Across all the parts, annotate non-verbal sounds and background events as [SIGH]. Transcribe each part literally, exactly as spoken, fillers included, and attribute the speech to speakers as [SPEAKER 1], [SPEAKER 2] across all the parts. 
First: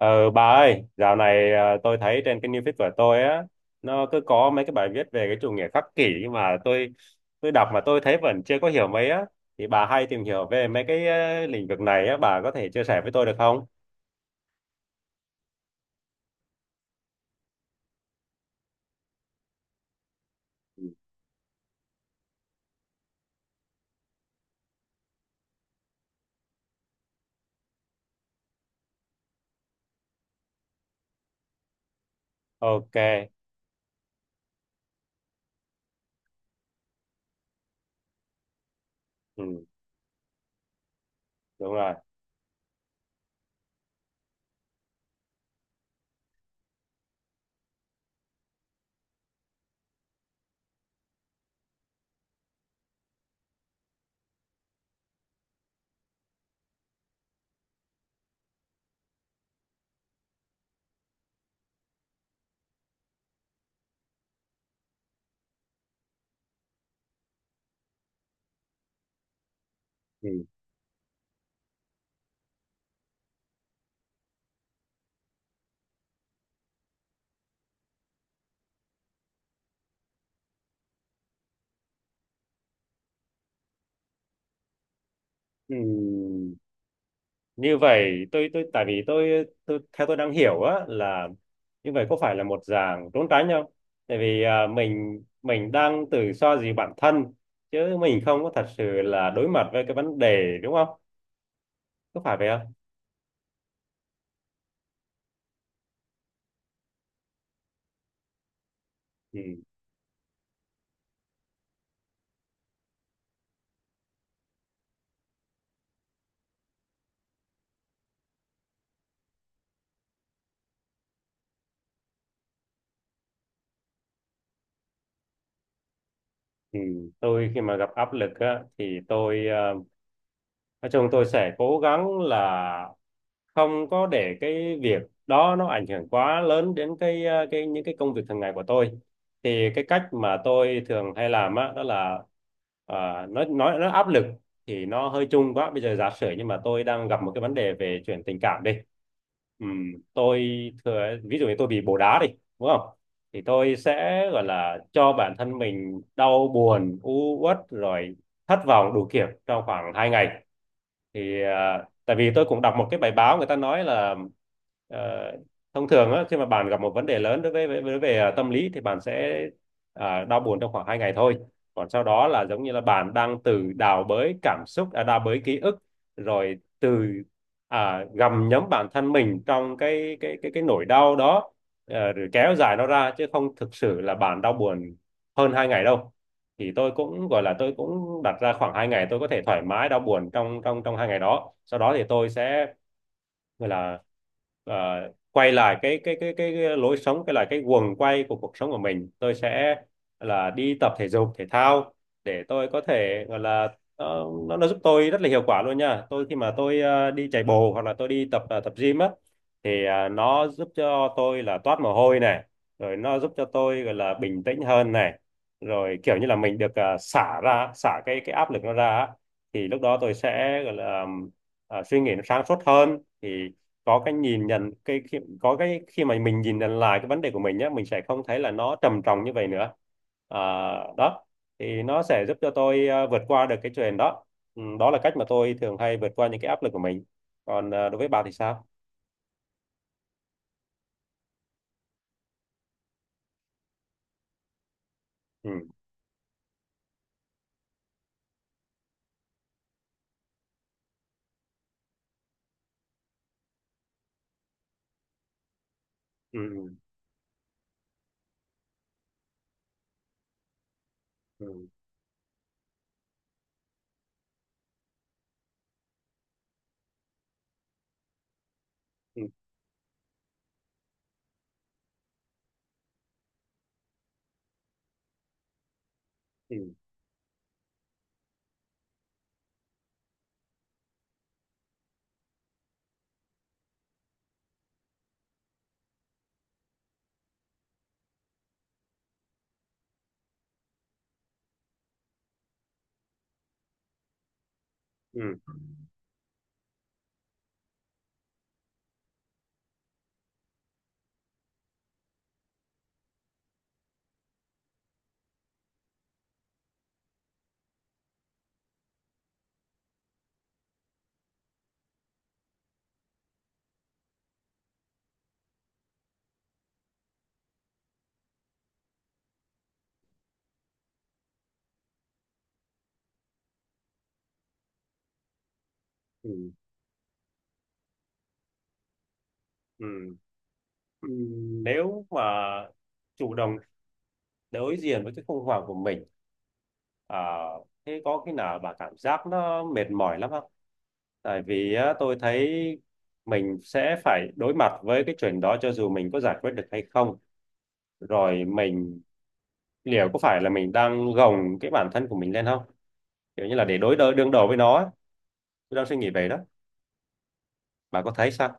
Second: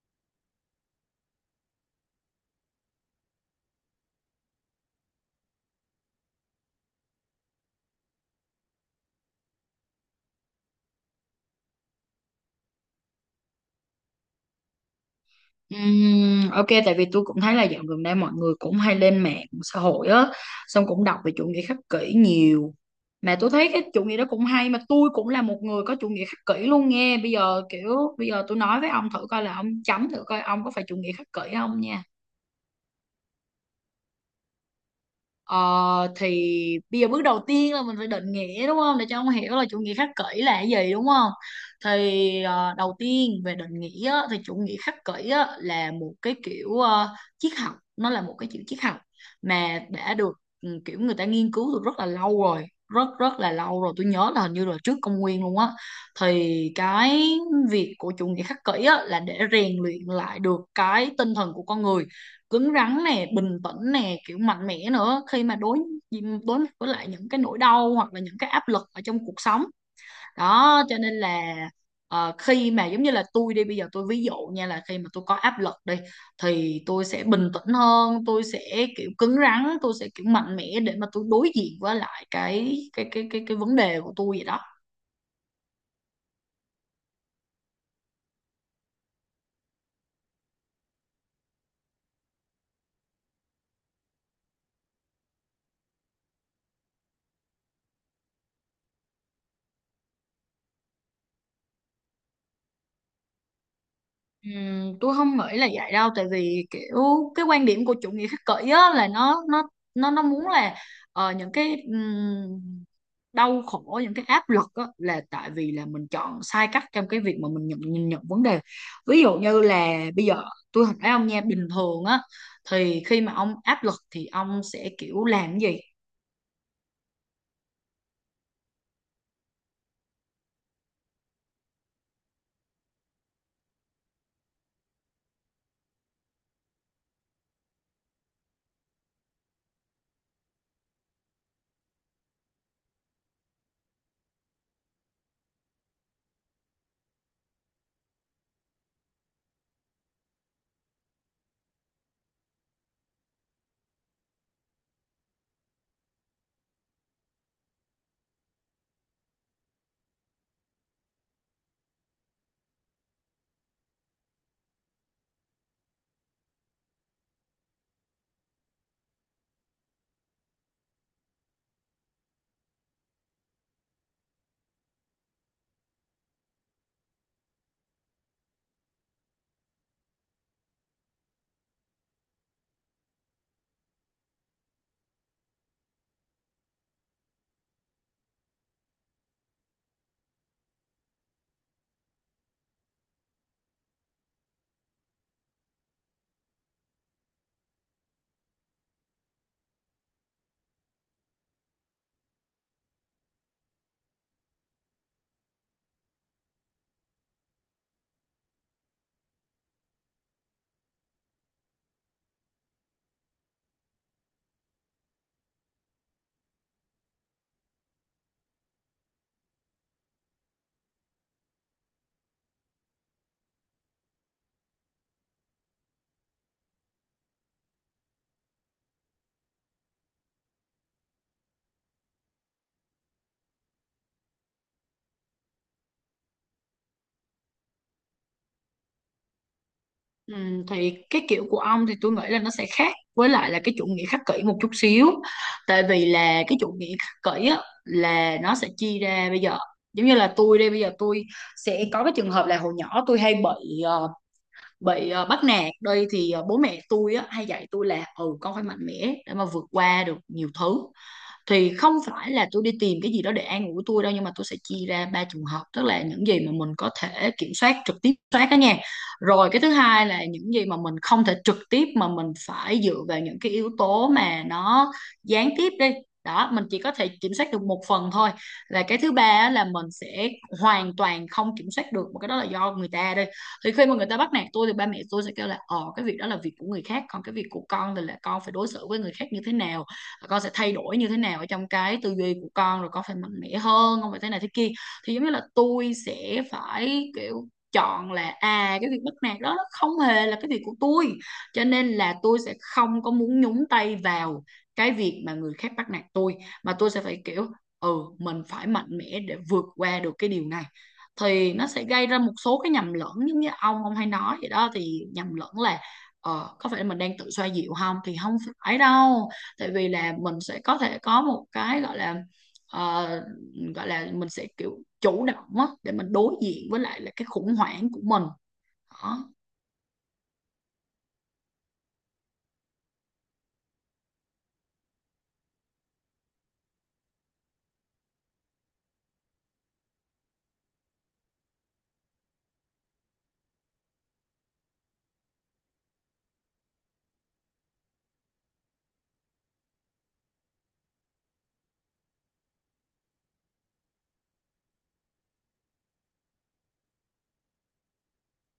[SPEAKER 1] Ờ, bà ơi, dạo này à, tôi thấy trên cái new feed của tôi á, nó cứ có mấy cái bài viết về cái chủ nghĩa khắc kỷ, nhưng mà tôi tôi đọc mà tôi thấy vẫn chưa có hiểu mấy á. Thì bà hay tìm hiểu về mấy cái ờ, lĩnh vực này á, bà có thể chia sẻ với tôi được không?
[SPEAKER 2] Ừm, ok, tại vì tôi cũng thấy là dạo gần đây mọi người cũng hay lên mạng xã hội á, xong cũng đọc về chủ nghĩa khắc kỷ nhiều. Mà tôi thấy cái chủ nghĩa đó cũng hay, mà tôi cũng là một người có chủ nghĩa khắc kỷ luôn nghe. Bây giờ kiểu bây giờ tôi nói với ông thử coi, là ông chấm thử coi ông có phải chủ nghĩa khắc kỷ không nha.
[SPEAKER 1] Ok.
[SPEAKER 2] Ờ, thì bây giờ bước đầu tiên là mình phải định nghĩa, đúng không, để cho ông hiểu
[SPEAKER 1] Ừ,
[SPEAKER 2] là chủ nghĩa khắc kỷ là cái gì, đúng không.
[SPEAKER 1] đúng rồi.
[SPEAKER 2] Thì ờ, đầu tiên về định nghĩa á, thì chủ nghĩa khắc kỷ á, là một cái kiểu ờ, triết học, nó là một cái kiểu triết học mà đã được, ừ, kiểu người ta nghiên cứu từ rất là lâu rồi, rất rất là lâu rồi, tôi nhớ là hình như là trước công nguyên luôn á. Thì cái việc của chủ nghĩa khắc kỷ á, là để rèn luyện lại được cái tinh thần của con người, cứng rắn nè, bình tĩnh nè, kiểu mạnh mẽ nữa, khi mà đối đối mặt với lại những cái nỗi đau hoặc là những cái áp lực ở trong cuộc sống
[SPEAKER 1] Ừ.
[SPEAKER 2] đó. Cho nên là, ờ, khi mà giống như là tôi đi, bây giờ tôi ví dụ nha, là khi mà tôi có áp lực đi, thì tôi sẽ bình tĩnh hơn, tôi sẽ kiểu cứng rắn, tôi sẽ kiểu mạnh mẽ để mà tôi đối diện với lại cái cái cái cái cái vấn đề của tôi vậy đó.
[SPEAKER 1] Ừ. Như vậy tôi tôi tại vì tôi tôi theo tôi đang hiểu á là, như vậy có phải là một dạng trốn tránh không? Tại vì à, mình mình đang tự so gì bản thân, chứ mình không có thật sự là đối mặt với cái vấn đề, đúng không? Có phải vậy không?
[SPEAKER 2] Ừm, tôi không nghĩ là vậy đâu, tại vì kiểu cái quan điểm của chủ nghĩa khích kỷ á, là
[SPEAKER 1] Ừ.
[SPEAKER 2] nó nó nó nó muốn là, ờ, những cái ừm, đau khổ, những cái áp lực á, là tại vì là mình chọn sai cách trong cái việc mà mình nhận nhìn nhận vấn đề. Ví dụ như là bây giờ tôi hỏi ông nha, bình thường á thì khi mà ông áp lực thì ông sẽ kiểu làm cái gì?
[SPEAKER 1] Ừ. Tôi khi mà gặp áp lực á thì tôi à, nói chung tôi sẽ cố gắng là không có để cái việc đó nó ảnh hưởng quá lớn đến cái ờ, cái những cái công việc thường ngày của tôi. Thì cái cách mà tôi thường hay làm á đó là ờ, nói nói nó áp lực thì nó hơi chung quá. Bây giờ giả sử, nhưng mà tôi đang gặp một cái vấn đề về chuyện tình cảm đi. Ừm, tôi thừa ví dụ như tôi bị bồ đá đi, đúng không? Thì tôi sẽ gọi là cho bản thân mình đau buồn, u uất rồi thất vọng đủ kiểu trong khoảng hai ngày. Thì à, tại vì tôi cũng đọc một cái bài báo người ta nói là ờ, thông thường á, khi mà bạn gặp một vấn đề lớn đối với với, với về à, tâm lý, thì bạn sẽ à, đau buồn trong khoảng hai ngày thôi. Còn sau đó là giống như là bạn đang từ đào bới cảm xúc, à, đào bới ký ức, rồi từ à, gặm nhấm bản thân mình trong cái cái cái cái nỗi đau đó, ờ, rồi kéo dài nó ra, chứ không thực sự là bạn đau buồn hơn hai ngày đâu. Thì tôi cũng gọi là tôi cũng đặt ra khoảng hai ngày, tôi có thể thoải mái đau buồn trong trong trong hai ngày đó, sau đó thì tôi sẽ gọi là ờ, quay lại cái cái cái cái cái lối sống, cái là cái guồng quay của cuộc sống của mình. Tôi sẽ là đi tập thể dục thể thao để tôi có thể gọi là, ờ, nó nó giúp tôi rất là hiệu quả luôn nha. Tôi khi mà tôi ờ, đi chạy bộ hoặc là tôi đi tập ờ, tập gym á, thì ờ, nó giúp cho tôi là toát mồ hôi này, rồi nó giúp cho tôi gọi là bình tĩnh hơn này, rồi kiểu như là mình được ờ, xả ra xả cái cái áp lực nó ra á. Thì lúc đó tôi sẽ gọi là ờ, suy nghĩ nó sáng suốt hơn. Thì có cái nhìn nhận cái khi, có cái khi mà mình nhìn nhận lại cái vấn đề của mình nhé, mình sẽ không thấy là nó trầm trọng như vậy nữa. À, đó, thì nó sẽ giúp cho tôi à, vượt qua được cái chuyện đó. Ừ, đó là cách mà tôi thường hay vượt qua những cái áp lực của mình. Còn à, đối với bà thì sao?
[SPEAKER 2] Ừ, thì cái kiểu của ông thì tôi nghĩ là nó sẽ khác với lại là cái chủ nghĩa khắc kỷ một chút xíu.
[SPEAKER 1] Ừ.
[SPEAKER 2] Tại vì là cái chủ nghĩa khắc kỷ á, là nó sẽ chia ra. Bây giờ giống như là tôi đây, bây giờ tôi sẽ có cái trường hợp là hồi nhỏ tôi hay bị ờ, bị ờ, bắt nạt đây, thì ờ, bố
[SPEAKER 1] Ừ.
[SPEAKER 2] mẹ tôi á, hay dạy tôi là ừ con phải mạnh mẽ để mà vượt qua được nhiều thứ.
[SPEAKER 1] Ừ.
[SPEAKER 2] Thì không phải là tôi đi tìm cái gì đó để an ủi tôi đâu, nhưng mà tôi sẽ chia ra ba trường hợp, tức là những gì mà mình có thể kiểm soát trực tiếp soát đó nha.
[SPEAKER 1] Ừ.
[SPEAKER 2] Rồi cái thứ hai là những gì mà mình không thể trực tiếp, mà mình phải dựa vào những cái yếu tố mà nó gián tiếp đi, đó mình
[SPEAKER 1] Ừ.
[SPEAKER 2] chỉ có thể kiểm soát được một phần thôi. Là cái thứ ba á, là mình sẽ hoàn toàn không kiểm soát được, mà cái đó là do người ta đi. Thì khi mà người ta bắt nạt tôi thì ba mẹ tôi sẽ kêu là, ờ cái việc đó là việc của người khác, còn cái việc của con thì là con phải đối xử với người khác như thế nào, con sẽ thay đổi như thế nào ở trong cái tư duy của con, rồi con phải mạnh mẽ hơn, không phải thế này thế kia. Thì giống như
[SPEAKER 1] Ừ.
[SPEAKER 2] là tôi sẽ phải kiểu chọn là à cái việc bắt nạt đó nó không hề là cái việc của tôi, cho nên là tôi sẽ không có muốn nhúng tay vào cái việc mà người khác bắt nạt tôi, mà tôi sẽ phải kiểu ừ mình phải mạnh mẽ để vượt qua được cái điều này. Thì nó sẽ gây ra một số cái nhầm lẫn, giống như ông ông hay nói vậy đó, thì nhầm lẫn là ờ, có phải mình đang tự xoa dịu không, thì không phải đâu. Tại vì là mình sẽ có thể có một cái gọi là, ờ, gọi là mình sẽ kiểu chủ động á để mình
[SPEAKER 1] Ừ.
[SPEAKER 2] đối diện với lại là cái khủng hoảng của mình đó.
[SPEAKER 1] Ừ. Ừ, nếu mà chủ động đối diện với cái khủng hoảng của mình, à, thế có khi nào bà cảm giác nó mệt mỏi lắm không? Tại vì á, tôi thấy mình sẽ phải đối mặt với cái chuyện đó cho dù mình có giải quyết được hay không. Rồi mình liệu có phải là mình đang gồng cái bản thân của mình lên không? Kiểu như là để đối đỡ đương đầu với nó á. Tôi đang suy nghĩ về đó. Bà có thấy sao?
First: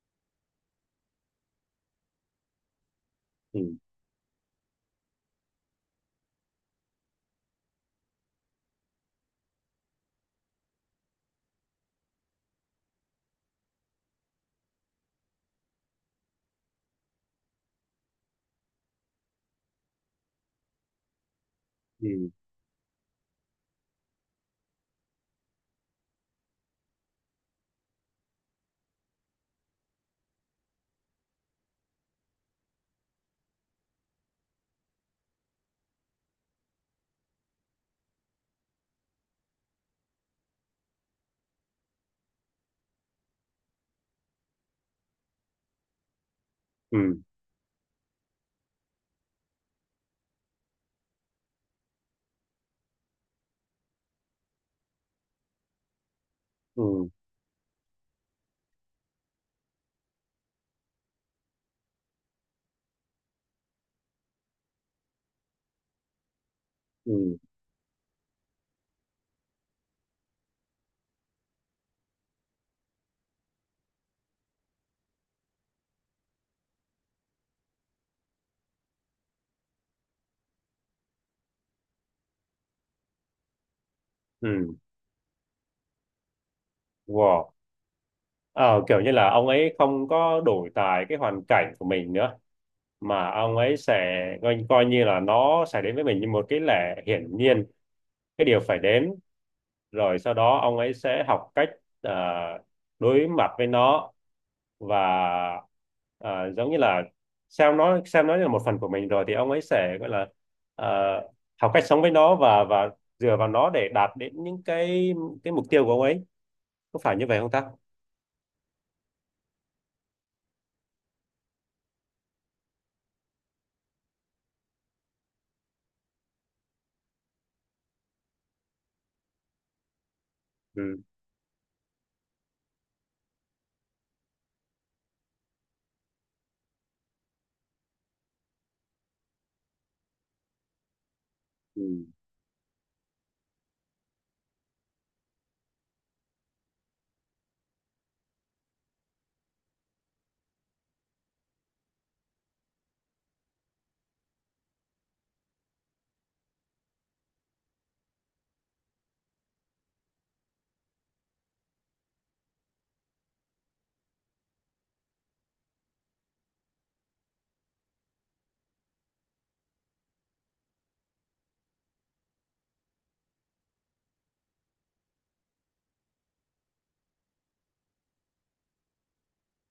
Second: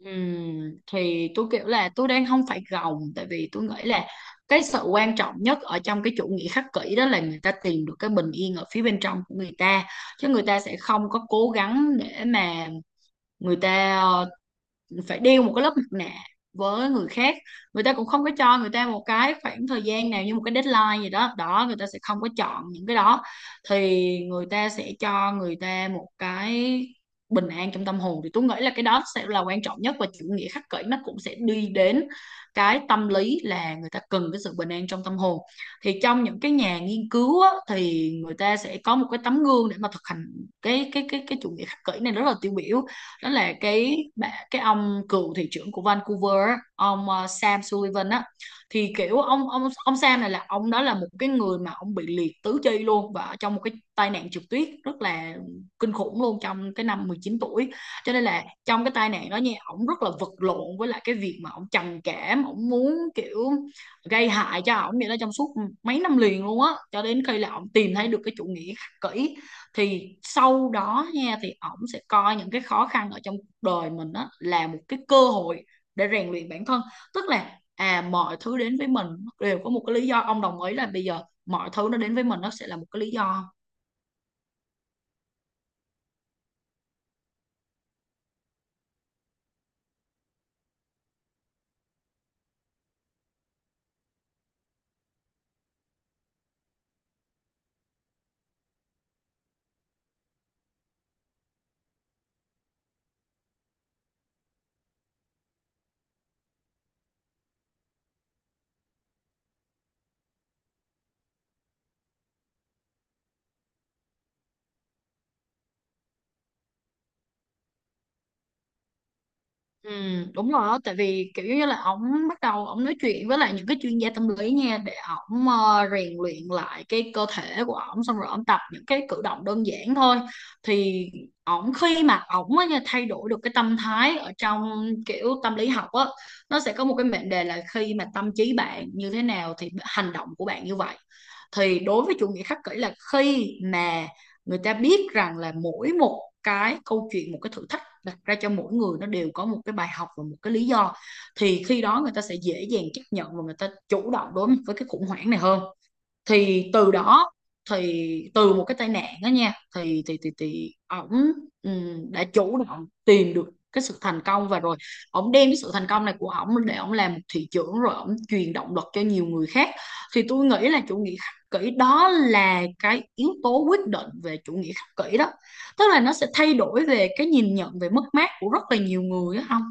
[SPEAKER 2] Ừm, thì tôi kiểu là tôi đang không phải gồng, tại vì
[SPEAKER 1] Ừ.
[SPEAKER 2] tôi nghĩ là cái sự quan trọng nhất ở trong cái chủ nghĩa khắc kỷ đó là người ta tìm được cái bình yên ở phía bên trong của người ta, chứ người ta sẽ không có cố gắng để mà người ta ờ, phải đeo một cái lớp mặt nạ với người khác. Người ta cũng không có cho người ta một cái khoảng thời gian nào như một cái deadline gì đó đó, người ta sẽ không có
[SPEAKER 1] Ừ.
[SPEAKER 2] chọn những cái đó. Thì người ta sẽ cho người ta một cái bình an trong tâm hồn, thì tôi nghĩ là cái đó sẽ là quan trọng nhất, và chủ nghĩa khắc kỷ nó cũng sẽ đi đến cái tâm lý là người ta cần cái sự bình an trong tâm hồn. Thì trong những cái nhà nghiên cứu á, thì người ta sẽ có một cái tấm gương để mà thực hành cái cái cái cái chủ nghĩa khắc kỷ này rất là tiêu biểu, đó là cái bà- cái ông cựu thị trưởng của Vancouver, ông
[SPEAKER 1] Ừ.
[SPEAKER 2] ờ, Sam Sullivan á. Thì kiểu ông ông ông Sam này là ông đó là một cái người mà ông bị liệt tứ chi luôn và trong một cái tai nạn trượt tuyết rất là kinh khủng luôn, trong cái
[SPEAKER 1] Ừ.
[SPEAKER 2] năm mười chín tuổi. Cho nên là trong cái tai nạn đó nha, ông rất là vật lộn với lại cái việc mà ông trầm cảm, ông muốn kiểu gây hại cho ông vậy đó, trong suốt mấy năm liền luôn á, cho đến
[SPEAKER 1] Ừ.
[SPEAKER 2] khi là ông tìm thấy được cái chủ nghĩa khắc kỷ. Thì sau đó nha thì ổng sẽ coi những cái khó khăn ở trong cuộc đời mình á là một cái cơ hội để rèn luyện bản thân. Tức là à mọi thứ đến với mình đều có một cái lý do, ông đồng ý là bây giờ mọi thứ nó đến với mình nó sẽ là một cái lý do.
[SPEAKER 1] Ừ. Wow. Ờ, Kiểu như là ông ấy không có đổi tài cái hoàn cảnh của mình nữa, mà ông ấy sẽ coi, coi như là nó sẽ đến với mình như một cái lẽ hiển nhiên, cái điều phải đến. Rồi sau đó ông ấy sẽ học cách à, đối mặt với nó, và à, giống như là xem nó xem nó như là một phần của mình. Rồi thì ông ấy sẽ gọi là à, học cách sống với nó, và và dựa vào nó để đạt đến những cái cái mục tiêu của ông ấy. Có phải như vậy không ta?
[SPEAKER 2] Ừ, Đúng rồi á, tại vì kiểu như là ổng bắt đầu ổng nói chuyện với lại những cái chuyên gia tâm lý nha, để ổng ờ, rèn luyện lại cái cơ thể của ổng, xong rồi ổng tập những cái cử động đơn giản thôi.
[SPEAKER 1] Ừ.
[SPEAKER 2] Thì ổng khi mà ổng á nha, thay đổi được cái tâm thái ở trong kiểu tâm lý học á, nó sẽ có một cái mệnh đề là khi mà tâm trí bạn như thế nào thì hành động của bạn như vậy. Thì
[SPEAKER 1] Ừ.
[SPEAKER 2] đối với chủ nghĩa khắc kỷ là khi mà người ta biết rằng là mỗi một cái câu chuyện, một cái thử thách đặt ra cho mỗi người nó đều có một cái bài học và một cái lý do, thì khi đó người ta sẽ dễ dàng chấp nhận và người ta chủ động đối với cái khủng hoảng này hơn. Thì từ đó, thì từ một cái tai nạn đó nha, thì thì thì thì ổng ừm, đã chủ động tìm được cái sự thành công, và rồi ổng đem cái sự thành công này của ổng để ổng làm một thị trưởng, rồi ổng truyền động lực cho nhiều người khác. Thì tôi nghĩ là chủ nghĩa khắc kỷ đó là cái yếu tố quyết định về chủ nghĩa khắc kỷ đó, tức là nó sẽ thay đổi về cái nhìn nhận về mất mát của rất là nhiều người á không.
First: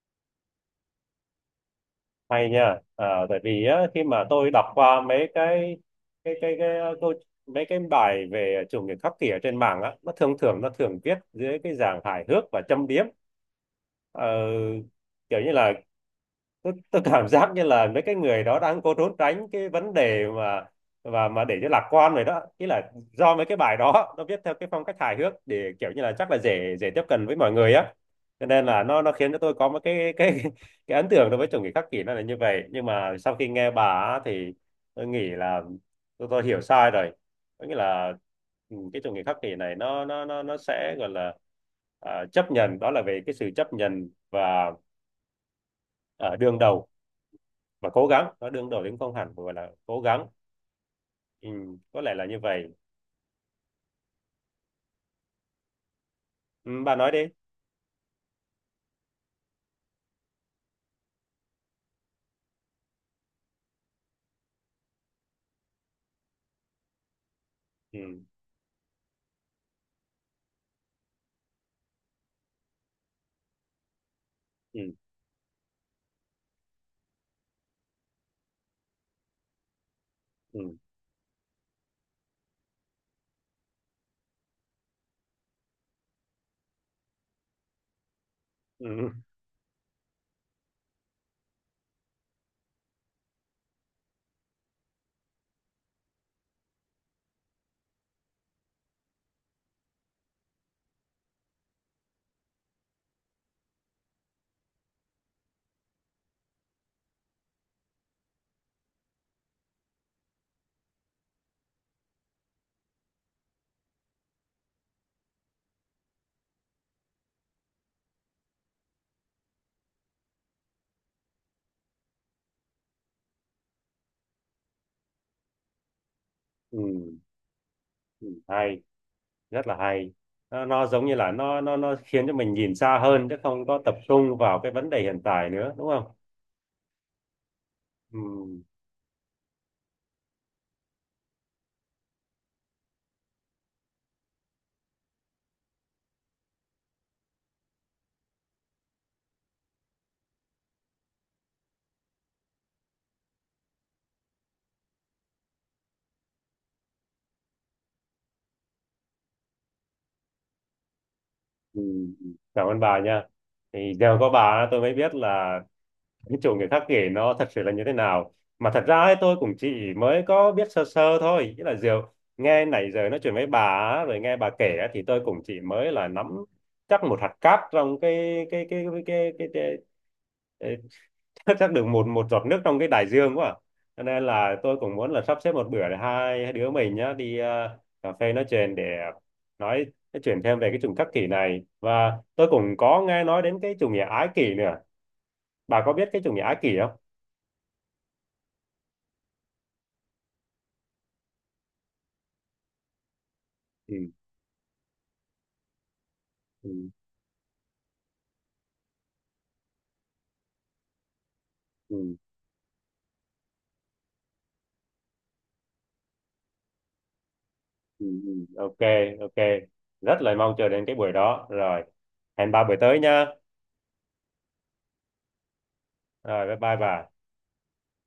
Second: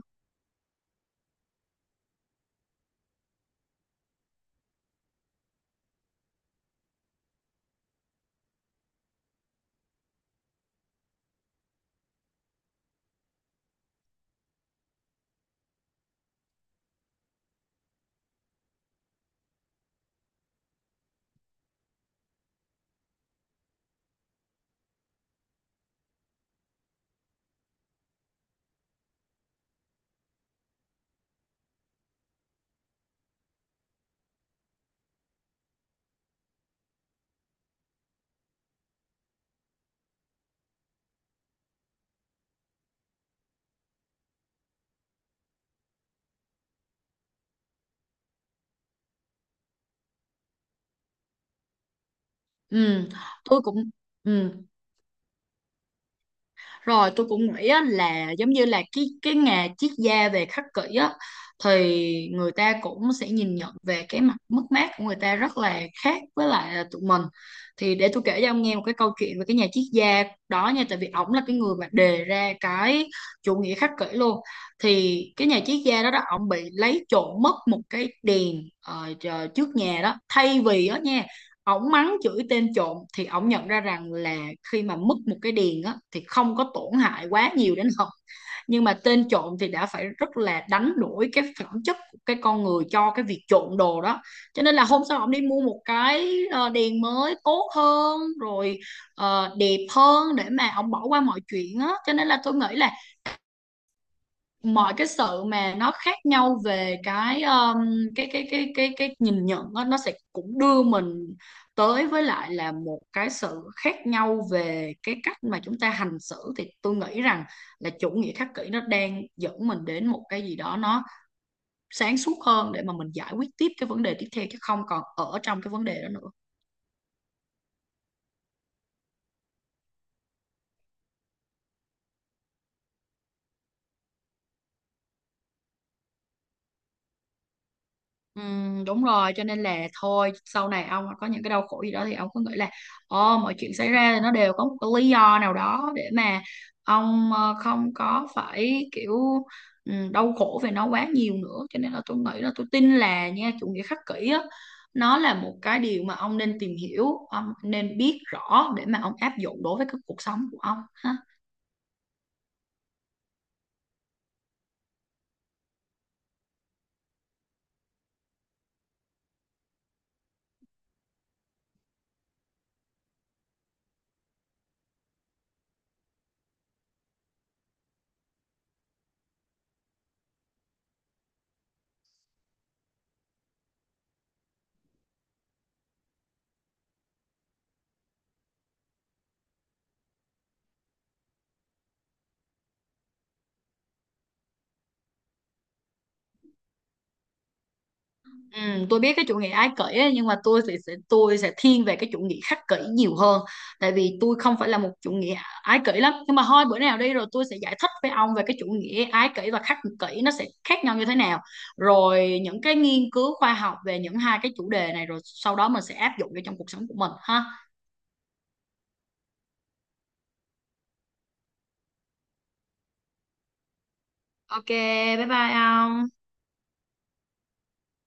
[SPEAKER 1] Hay nha. À, tại vì á, khi mà tôi đọc qua mấy cái cái cái cái ờ, câu mấy cái bài về chủ nghĩa khắc kỷ ở trên mạng á, nó thường thường nó thường viết dưới cái dạng hài hước và châm biếm. Ờ, Kiểu như là tôi, tôi cảm giác như là mấy cái người đó đang cố trốn tránh cái vấn đề, mà và mà để cho lạc quan rồi đó. Ý là do mấy cái bài đó nó viết theo cái phong cách hài hước để kiểu như là chắc là dễ, dễ tiếp cận với mọi người á, cho nên là nó nó khiến cho tôi có một cái cái [LAUGHS] cái ấn tượng đối với chủ nghĩa khắc kỷ nó là như vậy. Nhưng mà sau khi nghe bà á thì tôi nghĩ là tôi, tôi hiểu sai rồi. Có nghĩa là ừ, cái chủ nghĩa khắc kỷ này nó nó nó nó sẽ gọi là à, chấp nhận, đó là về cái sự chấp nhận và à, đương đầu. Mà cố gắng nó đương đầu đến không hẳn gọi là cố gắng. Ừ, có lẽ là như vậy.
[SPEAKER 2] Ừ, tôi cũng, ừ.
[SPEAKER 1] Ừ, bà nói
[SPEAKER 2] Rồi tôi
[SPEAKER 1] đi.
[SPEAKER 2] cũng nghĩ á, là giống như là cái cái nghề triết gia về khắc kỷ á, thì người ta cũng sẽ nhìn nhận về cái mặt mất mát của người ta rất là khác với lại là tụi mình. Thì để
[SPEAKER 1] Ừ.
[SPEAKER 2] tôi kể cho ông nghe một cái câu chuyện về cái nhà triết gia đó nha, tại vì ổng là cái người mà đề ra cái chủ nghĩa khắc kỷ luôn.
[SPEAKER 1] Ừ.
[SPEAKER 2] Thì cái nhà triết gia đó đó ổng bị lấy trộm mất một cái đèn ờ, chờ- trước nhà đó.
[SPEAKER 1] Ừ.
[SPEAKER 2] Thay vì đó nha ổng mắng chửi tên trộm, thì ổng nhận ra rằng là khi mà mất một cái điền á thì không có tổn hại quá nhiều đến họ, nhưng mà
[SPEAKER 1] Ừ.
[SPEAKER 2] tên trộm thì đã phải rất là đánh đổi cái phẩm chất của cái con người cho cái việc trộm đồ đó. Cho nên là hôm sau ổng đi mua một cái ờ, đèn mới tốt hơn rồi ờ, đẹp hơn để mà ổng bỏ qua mọi chuyện á. Cho nên là tôi nghĩ là mọi cái sự mà nó khác nhau về cái um, cái cái cái cái cái nhìn nhận đó, nó sẽ cũng đưa mình tới với lại là một cái sự khác nhau về cái cách mà chúng ta hành xử. Thì tôi nghĩ rằng là chủ nghĩa khắc kỷ nó đang dẫn mình đến một cái gì đó nó sáng suốt hơn, để mà mình giải quyết tiếp cái vấn đề tiếp theo, chứ không còn ở trong cái vấn đề đó nữa.
[SPEAKER 1] Ừ. Ừ. Hay, rất là hay. Nó, nó giống như là nó nó nó khiến cho mình nhìn xa hơn chứ không có tập trung vào cái vấn đề hiện tại nữa, đúng không? Ừ.
[SPEAKER 2] Ừ, Đúng rồi, cho nên là thôi sau này ông có những cái đau khổ gì đó thì ông cứ nghĩ là, ờ, mọi chuyện xảy ra thì nó đều có một cái lý do nào đó, để mà ông ờ, không có phải kiểu ừ, đau khổ về nó quá nhiều nữa. Cho nên là tôi nghĩ là, tôi tin là nha, chủ nghĩa khắc kỷ á, nó là một cái điều mà ông nên tìm hiểu, ông nên biết rõ để mà ông áp dụng đối với cái cuộc sống của ông.
[SPEAKER 1] Ừ. Ừ. Cảm ơn bà nha. Thì giờ có bà tôi mới biết là cái chỗ người khác kể nó thật sự là như thế nào. Mà thật ra ấy, tôi cũng chỉ mới có biết sơ sơ thôi, nghĩa là Diệu nghe nãy giờ nói chuyện với bà á, rồi nghe bà kể á, thì tôi cũng chỉ mới là nắm chắc một hạt cát trong cái cái cái cái cái, cái, cái Ê, [LAUGHS] chắc được một một giọt nước trong cái đại dương quá à. Cho nên là tôi cũng muốn là sắp xếp một bữa để hai, hai đứa mình nhá đi ờ, cà phê nói chuyện để nói, nói chuyện thêm về cái chủng khắc kỷ này, và tôi cũng có nghe nói đến cái chủ nghĩa ái kỷ nữa. Bà có biết cái chủ nghĩa ái kỷ không?
[SPEAKER 2] Ừ, tôi biết cái chủ nghĩa ái kỷ ấy, nhưng mà tôi sẽ, sẽ tôi sẽ thiên về cái chủ nghĩa khắc kỷ nhiều hơn, tại
[SPEAKER 1] Ừ.
[SPEAKER 2] vì tôi không phải là một chủ nghĩa ái kỷ lắm. Nhưng mà thôi bữa
[SPEAKER 1] Ừ.
[SPEAKER 2] nào đi rồi tôi sẽ giải thích với ông về cái chủ nghĩa ái kỷ và khắc kỷ nó sẽ khác nhau như thế nào,
[SPEAKER 1] Ừ.
[SPEAKER 2] rồi những cái nghiên cứu khoa học về những hai cái chủ đề này, rồi sau đó mình sẽ áp dụng vô trong cuộc sống của mình ha.
[SPEAKER 1] Ừ. Ừ. Ok. Ok. Rất là mong chờ đến cái buổi đó rồi. Hẹn ba buổi tới nha.
[SPEAKER 2] Ok, bye bye ông.
[SPEAKER 1] Rồi bye bye bà.